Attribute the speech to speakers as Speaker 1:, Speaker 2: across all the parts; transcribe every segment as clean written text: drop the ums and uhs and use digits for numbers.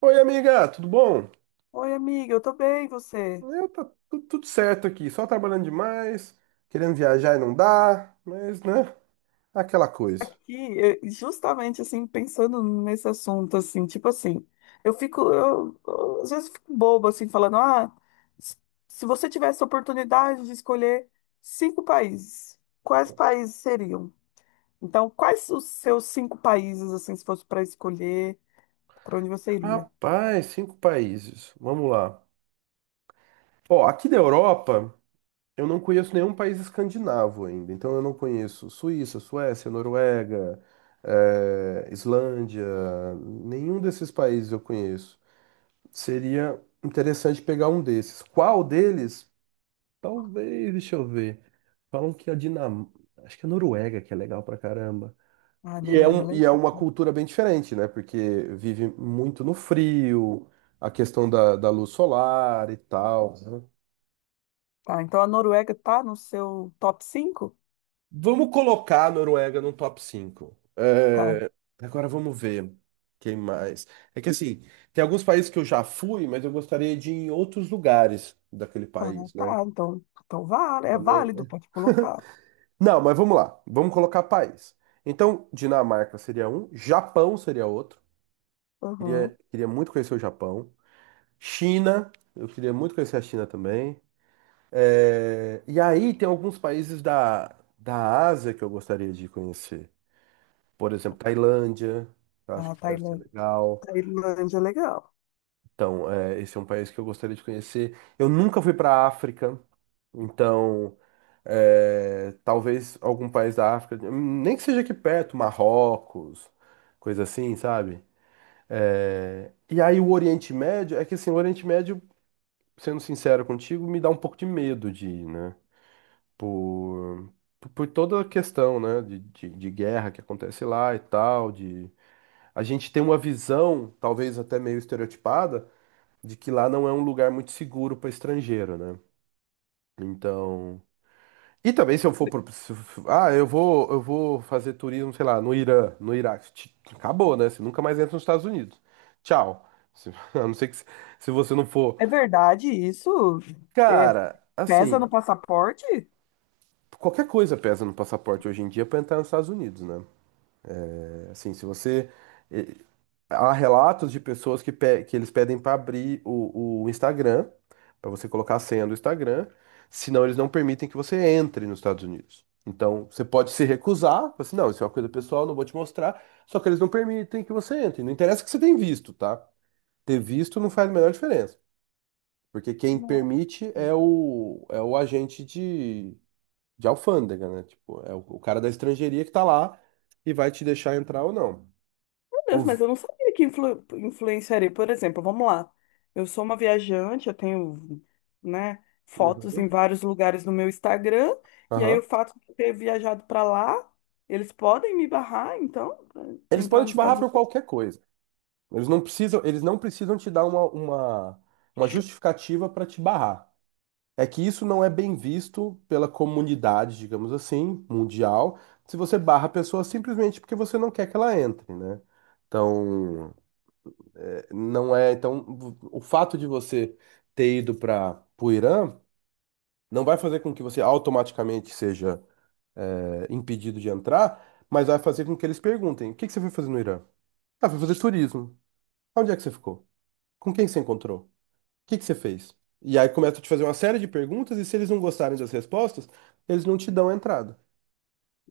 Speaker 1: Oi, amiga, tudo bom?
Speaker 2: Oi, amiga, eu tô bem, e você?
Speaker 1: Eu tá tudo certo aqui, só trabalhando demais, querendo viajar e não dá, mas né, aquela coisa.
Speaker 2: Aqui, justamente assim, pensando nesse assunto, assim, tipo assim, eu fico, eu, às vezes fico boba, assim, falando, ah, s- se você tivesse a oportunidade de escolher cinco países, quais países seriam? Então, quais os seus cinco países, assim, se fosse para escolher, para onde você iria?
Speaker 1: Rapaz, cinco países. Vamos lá. Ó, aqui da Europa, eu não conheço nenhum país escandinavo ainda, então eu não conheço Suíça, Suécia, Noruega, Islândia, nenhum desses países eu conheço. Seria interessante pegar um desses. Qual deles? Talvez, deixa eu ver. Falam que a Dinamarca, acho que a Noruega que é legal pra caramba.
Speaker 2: Ah,
Speaker 1: E é,
Speaker 2: Noruega,
Speaker 1: um, e
Speaker 2: legal.
Speaker 1: é uma cultura bem diferente, né? Porque vive muito no frio, a questão da luz solar e tal.
Speaker 2: Tá, então a Noruega tá no seu top cinco?
Speaker 1: Vamos colocar a Noruega no top 5.
Speaker 2: Tá,
Speaker 1: É, agora vamos ver quem mais. É que assim, tem alguns países que eu já fui, mas eu gostaria de ir em outros lugares daquele
Speaker 2: ah,
Speaker 1: país, né?
Speaker 2: tá, então vale, é
Speaker 1: Também.
Speaker 2: válido, pode colocar.
Speaker 1: Não, mas vamos lá. Vamos colocar país. Então, Dinamarca seria um, Japão seria outro. Queria muito conhecer o Japão. China, eu queria muito conhecer a China também. É, e aí tem alguns países da Ásia que eu gostaria de conhecer. Por exemplo, Tailândia, que eu acho
Speaker 2: Ah,
Speaker 1: que deve ser
Speaker 2: Tailândia,
Speaker 1: legal.
Speaker 2: Tailândia, é legal.
Speaker 1: Então, é, esse é um país que eu gostaria de conhecer. Eu nunca fui para a África, então é, talvez algum país da África, nem que seja aqui perto, Marrocos, coisa assim, sabe? É, e aí o Oriente Médio, é que assim, o Oriente Médio, sendo sincero contigo, me dá um pouco de medo de ir, né? Por, por toda a questão, né? De guerra que acontece lá e tal, de a gente tem uma visão, talvez até meio estereotipada, de que lá não é um lugar muito seguro para estrangeiro, né? Então. E também se eu for pro... se- Ah, eu vou fazer turismo, sei lá, no Irã, no Iraque. Acabou, né? Você nunca mais entra nos Estados Unidos. Tchau. A não ser que se você não for.
Speaker 2: É verdade isso? É,
Speaker 1: Cara,
Speaker 2: pesa no
Speaker 1: assim,
Speaker 2: passaporte?
Speaker 1: qualquer coisa pesa no passaporte hoje em dia para entrar nos Estados Unidos, né? É, assim, se você. Há relatos de pessoas que, que eles pedem para abrir o Instagram, para você colocar a senha do Instagram, senão eles não permitem que você entre nos Estados Unidos. Então, você pode se recusar, falar assim, não, isso é uma coisa pessoal, não vou te mostrar, só que eles não permitem que você entre. Não interessa que você tenha visto, tá? Ter visto não faz a menor diferença, porque quem
Speaker 2: Não.
Speaker 1: permite é
Speaker 2: Meu
Speaker 1: o, é o agente de alfândega, né? Tipo, é o cara da estrangeiria que tá lá e vai te deixar entrar ou não.
Speaker 2: Deus,
Speaker 1: Ouvi-
Speaker 2: mas eu não sabia que influenciaria. Por exemplo, vamos lá. Eu sou uma viajante, eu tenho, né, fotos
Speaker 1: Uhum.
Speaker 2: em vários lugares no meu Instagram, e aí o
Speaker 1: Aham.
Speaker 2: fato de eu ter viajado para lá, eles podem me barrar, então, de
Speaker 1: Eles
Speaker 2: entrar
Speaker 1: podem
Speaker 2: nos
Speaker 1: te barrar
Speaker 2: Estados
Speaker 1: por qualquer coisa. Eles não precisam te dar uma justificativa para te barrar. É que isso não é bem visto pela comunidade, digamos assim, mundial, se você barra a pessoa simplesmente porque você não quer que ela entre, né? Então, é, não é. Então, o fato de você ter ido para o Irã não vai fazer com que você automaticamente seja, é, impedido de entrar, mas vai fazer com que eles perguntem: o que que você foi fazer no Irã? Ah, foi fazer turismo. Onde é que você ficou? Com quem que você encontrou? O que que você fez? E aí começa a te fazer uma série de perguntas, e se eles não gostarem das respostas, eles não te dão a entrada.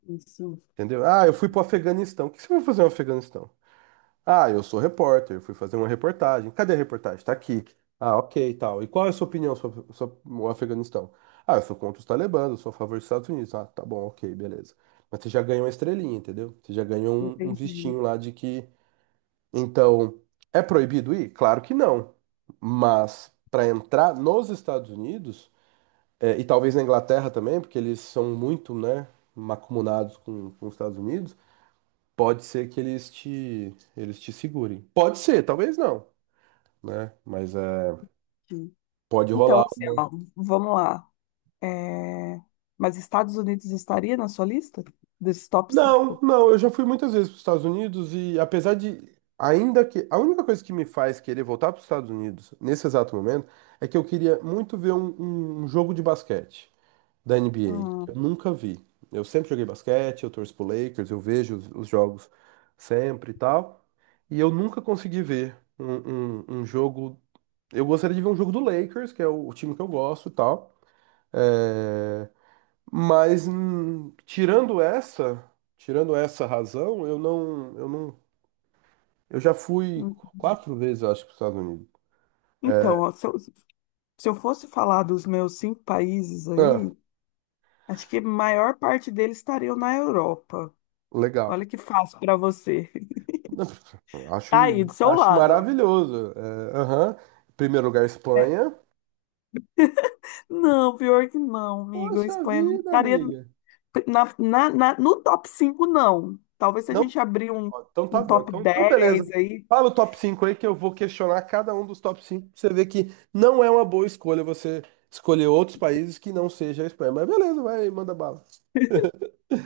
Speaker 2: Unidos. Isso,
Speaker 1: Entendeu? Ah, eu fui pro Afeganistão. O que você vai fazer no Afeganistão? Ah, eu sou repórter, eu fui fazer uma reportagem. Cadê a reportagem? Tá aqui. Ah, ok, e tal. E qual é a sua opinião sobre o Afeganistão? Ah, eu sou contra os talibãs, eu sou a favor dos Estados Unidos. Ah, tá bom, ok, beleza. Mas você já ganhou uma estrelinha, entendeu? Você já ganhou um
Speaker 2: entendi.
Speaker 1: vistinho lá de que. Então, é proibido ir? Claro que não. Mas para entrar nos Estados Unidos, é, e talvez na Inglaterra também, porque eles são muito, né, macumunados com os Estados Unidos, pode ser que eles te segurem. Pode ser, talvez não, né? Mas é,
Speaker 2: Entendi.
Speaker 1: pode
Speaker 2: Então,
Speaker 1: rolar
Speaker 2: assim, ó,
Speaker 1: uma-.
Speaker 2: vamos lá. É, mas Estados Unidos estaria na sua lista desses top
Speaker 1: Não,
Speaker 2: 5?
Speaker 1: não, eu já fui muitas vezes para os Estados Unidos e apesar de. Ainda que a única coisa que me faz querer voltar para os Estados Unidos nesse exato momento é que eu queria muito ver um jogo de basquete da
Speaker 2: Ah,
Speaker 1: NBA. Eu nunca vi. Eu sempre joguei basquete, eu torço pro Lakers, eu vejo os jogos sempre e tal. E eu nunca consegui ver um jogo. Eu gostaria de ver um jogo do Lakers, que é o time que eu gosto e tal. É, mas tirando essa razão, eu não, eu não, eu já fui
Speaker 2: entendi.
Speaker 1: quatro vezes, eu acho, para os Estados Unidos.
Speaker 2: Então, ó, se eu fosse falar dos meus cinco países
Speaker 1: Ah,
Speaker 2: aí, acho que a maior parte deles estariam na Europa.
Speaker 1: legal.
Speaker 2: Olha que fácil para você.
Speaker 1: Não,
Speaker 2: Tá aí,
Speaker 1: Acho,
Speaker 2: do seu
Speaker 1: acho
Speaker 2: lado,
Speaker 1: maravilhoso. É, aham. Primeiro lugar,
Speaker 2: ó. É.
Speaker 1: Espanha.
Speaker 2: Não, pior que não, amigo. A
Speaker 1: Poxa
Speaker 2: Espanha não
Speaker 1: vida,
Speaker 2: estaria
Speaker 1: amiga.
Speaker 2: no top 5 não. Talvez se a
Speaker 1: Não?
Speaker 2: gente abrir
Speaker 1: Ó, então tá
Speaker 2: um
Speaker 1: bom.
Speaker 2: top
Speaker 1: Então beleza.
Speaker 2: 10 aí.
Speaker 1: Fala o top 5 aí que eu vou questionar cada um dos top cinco, pra você ver que não é uma boa escolha você escolher outros países que não seja a Espanha. Mas beleza, vai, manda bala.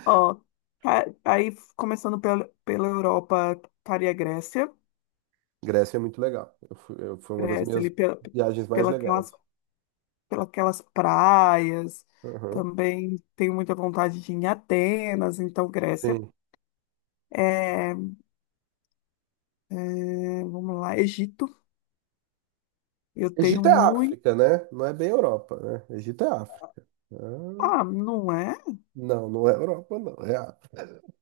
Speaker 2: Ó, começando pela Europa, estaria a Grécia,
Speaker 1: Grécia é muito legal. Foi uma das
Speaker 2: Grécia
Speaker 1: minhas
Speaker 2: ali
Speaker 1: viagens mais
Speaker 2: pela
Speaker 1: legais.
Speaker 2: aquelas, pela aquelas praias,
Speaker 1: Aham,
Speaker 2: também tenho muita vontade de ir em Atenas, então Grécia.
Speaker 1: sim.
Speaker 2: É, vamos lá, Egito, eu tenho
Speaker 1: Egito é
Speaker 2: muito,
Speaker 1: África, né? Não é bem Europa, né? Egito é África. Ah,
Speaker 2: ah, não é?
Speaker 1: não, não é Europa, não. É África.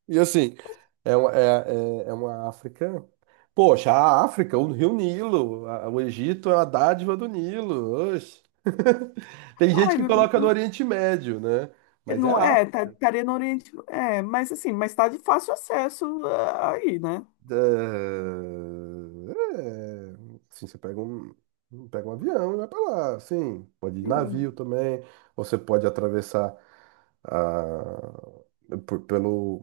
Speaker 1: E assim, é uma África. Poxa, a África, o Rio Nilo, o Egito é uma dádiva do Nilo. Oxe. Tem gente
Speaker 2: Ai,
Speaker 1: que coloca no Oriente Médio, né? Mas é a África.
Speaker 2: estaria no Oriente, é, mas assim, mas tá de fácil acesso ah, aí, né?
Speaker 1: É, assim, você pega um avião e vai pra lá. Assim, pode ir de
Speaker 2: Sim,
Speaker 1: navio também. Ou você pode atravessar a, por- pelo.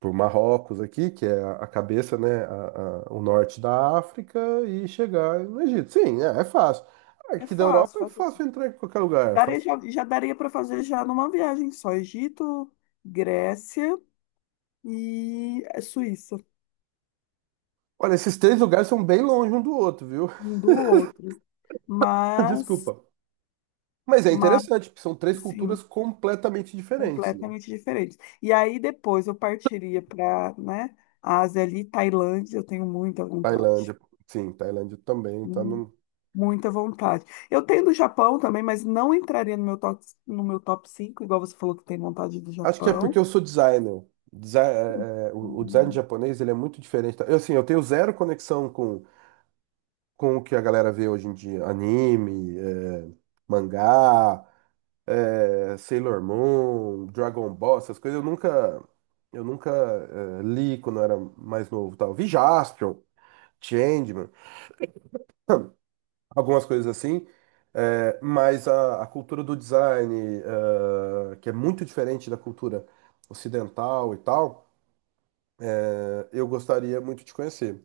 Speaker 1: Por Marrocos aqui, que é a cabeça, né, o norte da África, e chegar no Egito. Sim, é fácil.
Speaker 2: é
Speaker 1: Aqui da
Speaker 2: fácil,
Speaker 1: Europa é
Speaker 2: fácil.
Speaker 1: fácil entrar em qualquer lugar. É
Speaker 2: Daria,
Speaker 1: fácil.
Speaker 2: já, já daria para fazer já numa viagem só. Egito, Grécia e Suíça,
Speaker 1: Olha, esses três lugares são bem longe um do outro, viu?
Speaker 2: um do outro. Mas,
Speaker 1: Desculpa. Mas é
Speaker 2: mas
Speaker 1: interessante, porque são três
Speaker 2: sim,
Speaker 1: culturas completamente diferentes, né?
Speaker 2: completamente diferentes. E aí depois eu partiria para, né, Ásia ali, Tailândia, eu tenho muita vontade.
Speaker 1: Tailândia, sim, Tailândia também tá
Speaker 2: Hum,
Speaker 1: no...
Speaker 2: Muita vontade. Eu tenho do Japão também, mas não entraria no meu top 5 igual você falou que tem vontade do
Speaker 1: Acho que é porque
Speaker 2: Japão.
Speaker 1: eu sou designer. O design
Speaker 2: Hum.
Speaker 1: japonês, ele é muito diferente. Eu, assim, eu tenho zero conexão com o que a galera vê hoje em dia, anime, mangá, Sailor Moon, Dragon Ball, essas coisas eu nunca, li quando eu era mais novo, tal. Vi Jaspion, Changeman, algumas coisas assim, mas a cultura do design, que é muito diferente da cultura ocidental e tal, eu gostaria muito de conhecer.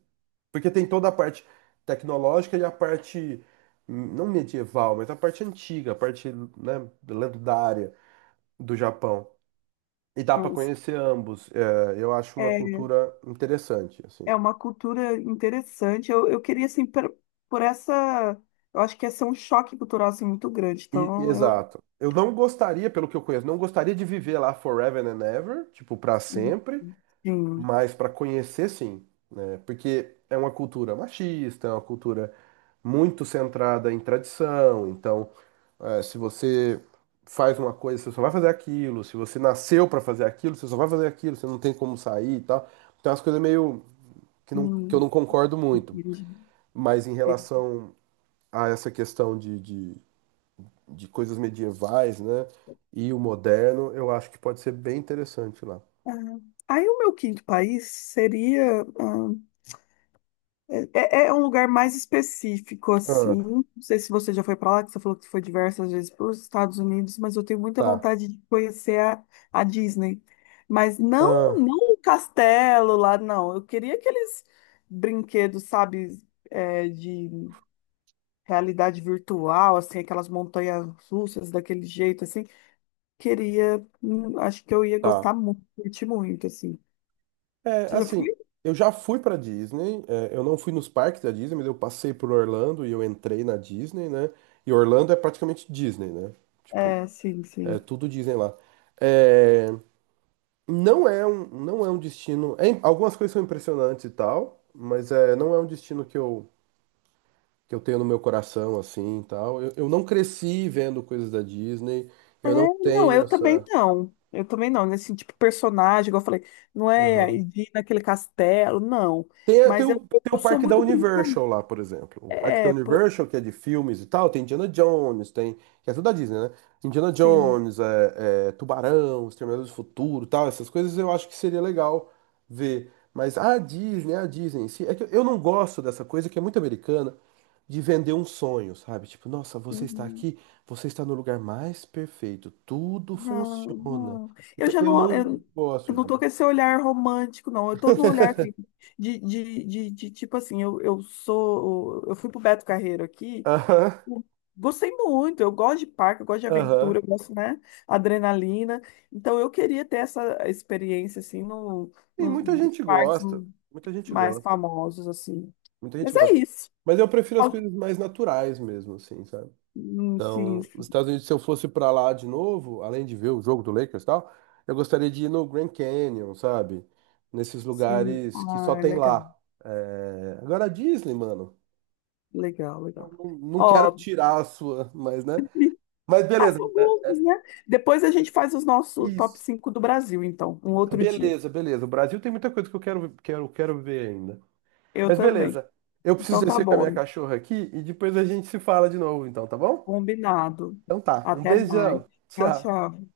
Speaker 1: Porque tem toda a parte tecnológica e a parte, não medieval, mas a parte antiga, a parte, né, lendária do Japão. E dá para
Speaker 2: Mas,
Speaker 1: conhecer ambos. É, eu acho uma
Speaker 2: é,
Speaker 1: cultura interessante, assim.
Speaker 2: é uma cultura interessante. Eu queria, assim, essa. Eu acho que ia ser um choque cultural assim, muito grande. Então, eu.
Speaker 1: Exato. Eu não gostaria, pelo que eu conheço, não gostaria de viver lá forever and ever, tipo, para sempre.
Speaker 2: Sim.
Speaker 1: Mas para conhecer, sim, né? Porque é uma cultura machista, é uma cultura muito centrada em tradição. Então, se você faz uma coisa, você só vai fazer aquilo. Se você nasceu para fazer aquilo, você só vai fazer aquilo. Você não tem como sair e tal. Então, as coisas meio que, não, que eu
Speaker 2: Hum,
Speaker 1: não concordo muito.
Speaker 2: entendi.
Speaker 1: Mas em relação a essa questão de coisas medievais, né? E o moderno, eu acho que pode ser bem interessante lá.
Speaker 2: Ah, aí, o meu quinto país seria. Ah, é um lugar mais específico,
Speaker 1: Ah,
Speaker 2: assim. Não sei se você já foi para lá, que você falou que foi diversas vezes para os Estados Unidos, mas eu tenho muita
Speaker 1: tá.
Speaker 2: vontade de conhecer a Disney. Mas não,
Speaker 1: Ah,
Speaker 2: não o castelo lá, não. Eu queria aqueles brinquedos, sabe, é, de realidade virtual, assim, aquelas montanhas russas daquele jeito, assim. Queria, acho que eu ia gostar
Speaker 1: tá.
Speaker 2: muito, curtir muito, assim.
Speaker 1: É,
Speaker 2: Você já foi?
Speaker 1: assim, eu já fui pra Disney, é, eu não fui nos parques da Disney, mas eu passei por Orlando e eu entrei na Disney, né? E Orlando é praticamente Disney, né? Tipo,
Speaker 2: É, sim,
Speaker 1: é
Speaker 2: sim.
Speaker 1: tudo Disney lá. É, não é um destino. Algumas coisas são impressionantes e tal, mas é, não é um destino que eu tenho no meu coração, assim, e tal. Eu não cresci vendo coisas da Disney,
Speaker 2: É,
Speaker 1: eu não
Speaker 2: não,
Speaker 1: tenho
Speaker 2: eu também
Speaker 1: essa.
Speaker 2: não. Eu também não, nesse tipo de personagem, igual eu falei, não é
Speaker 1: Aham.
Speaker 2: de ir naquele castelo, não.
Speaker 1: Tem, tem
Speaker 2: Mas
Speaker 1: o, tem o
Speaker 2: eu sou
Speaker 1: parque da
Speaker 2: muito brincadeira.
Speaker 1: Universal lá, por exemplo. O parque da
Speaker 2: É, pô,
Speaker 1: Universal, que é de filmes e tal, tem Indiana Jones, tem. Que é tudo da Disney, né? Indiana
Speaker 2: sim.
Speaker 1: Jones, é, Tubarão, Exterminador do Futuro, e tal, essas coisas eu acho que seria legal ver. Mas a Disney em si, é que eu não gosto dessa coisa que é muito americana de vender um sonho, sabe? Tipo, nossa, você está
Speaker 2: Uhum.
Speaker 1: aqui, você está no lugar mais perfeito, tudo
Speaker 2: Não,
Speaker 1: funciona.
Speaker 2: não. Eu
Speaker 1: Então,
Speaker 2: já
Speaker 1: eu
Speaker 2: não,
Speaker 1: não
Speaker 2: eu
Speaker 1: gosto
Speaker 2: não
Speaker 1: de.
Speaker 2: tô com esse olhar romântico, não. Eu tô num olhar assim, de tipo assim, eu sou. Eu fui pro Beto Carreiro aqui.
Speaker 1: Aham,
Speaker 2: Gostei muito, eu gosto de parque, eu gosto de
Speaker 1: aham.
Speaker 2: aventura, eu gosto, né, adrenalina. Então eu queria ter essa experiência assim no,
Speaker 1: Sim, muita
Speaker 2: nos
Speaker 1: gente
Speaker 2: parques
Speaker 1: gosta. Muita gente
Speaker 2: mais
Speaker 1: gosta.
Speaker 2: famosos assim.
Speaker 1: Muita gente
Speaker 2: Mas é
Speaker 1: gosta.
Speaker 2: isso.
Speaker 1: Mas eu prefiro as coisas mais naturais mesmo, assim, sabe?
Speaker 2: Sim,
Speaker 1: Então, nos
Speaker 2: sim,
Speaker 1: Estados Unidos, se eu fosse pra lá de novo, além de ver o jogo do Lakers e tal, eu gostaria de ir no Grand Canyon, sabe? Nesses
Speaker 2: sim.
Speaker 1: lugares que só
Speaker 2: Ah,
Speaker 1: tem
Speaker 2: legal,
Speaker 1: lá. É, agora a Disney, mano,
Speaker 2: legal,
Speaker 1: não,
Speaker 2: legal.
Speaker 1: não não quero
Speaker 2: Ó,
Speaker 1: tirar a sua, mas, né? Mas
Speaker 2: ah,
Speaker 1: beleza,
Speaker 2: são gostos, né? Depois a gente faz os nossos top
Speaker 1: isso.
Speaker 2: 5 do Brasil, então, um outro dia.
Speaker 1: Beleza, beleza. O Brasil tem muita coisa que eu quero, quero, quero ver ainda.
Speaker 2: Eu
Speaker 1: Mas
Speaker 2: também.
Speaker 1: beleza. Eu preciso
Speaker 2: Então tá
Speaker 1: descer com a minha
Speaker 2: bom,
Speaker 1: cachorra aqui e depois a gente se fala de novo, então, tá bom?
Speaker 2: combinado.
Speaker 1: Então tá. Um
Speaker 2: Até mais.
Speaker 1: beijão.
Speaker 2: Tchau,
Speaker 1: Tchau.
Speaker 2: tchau.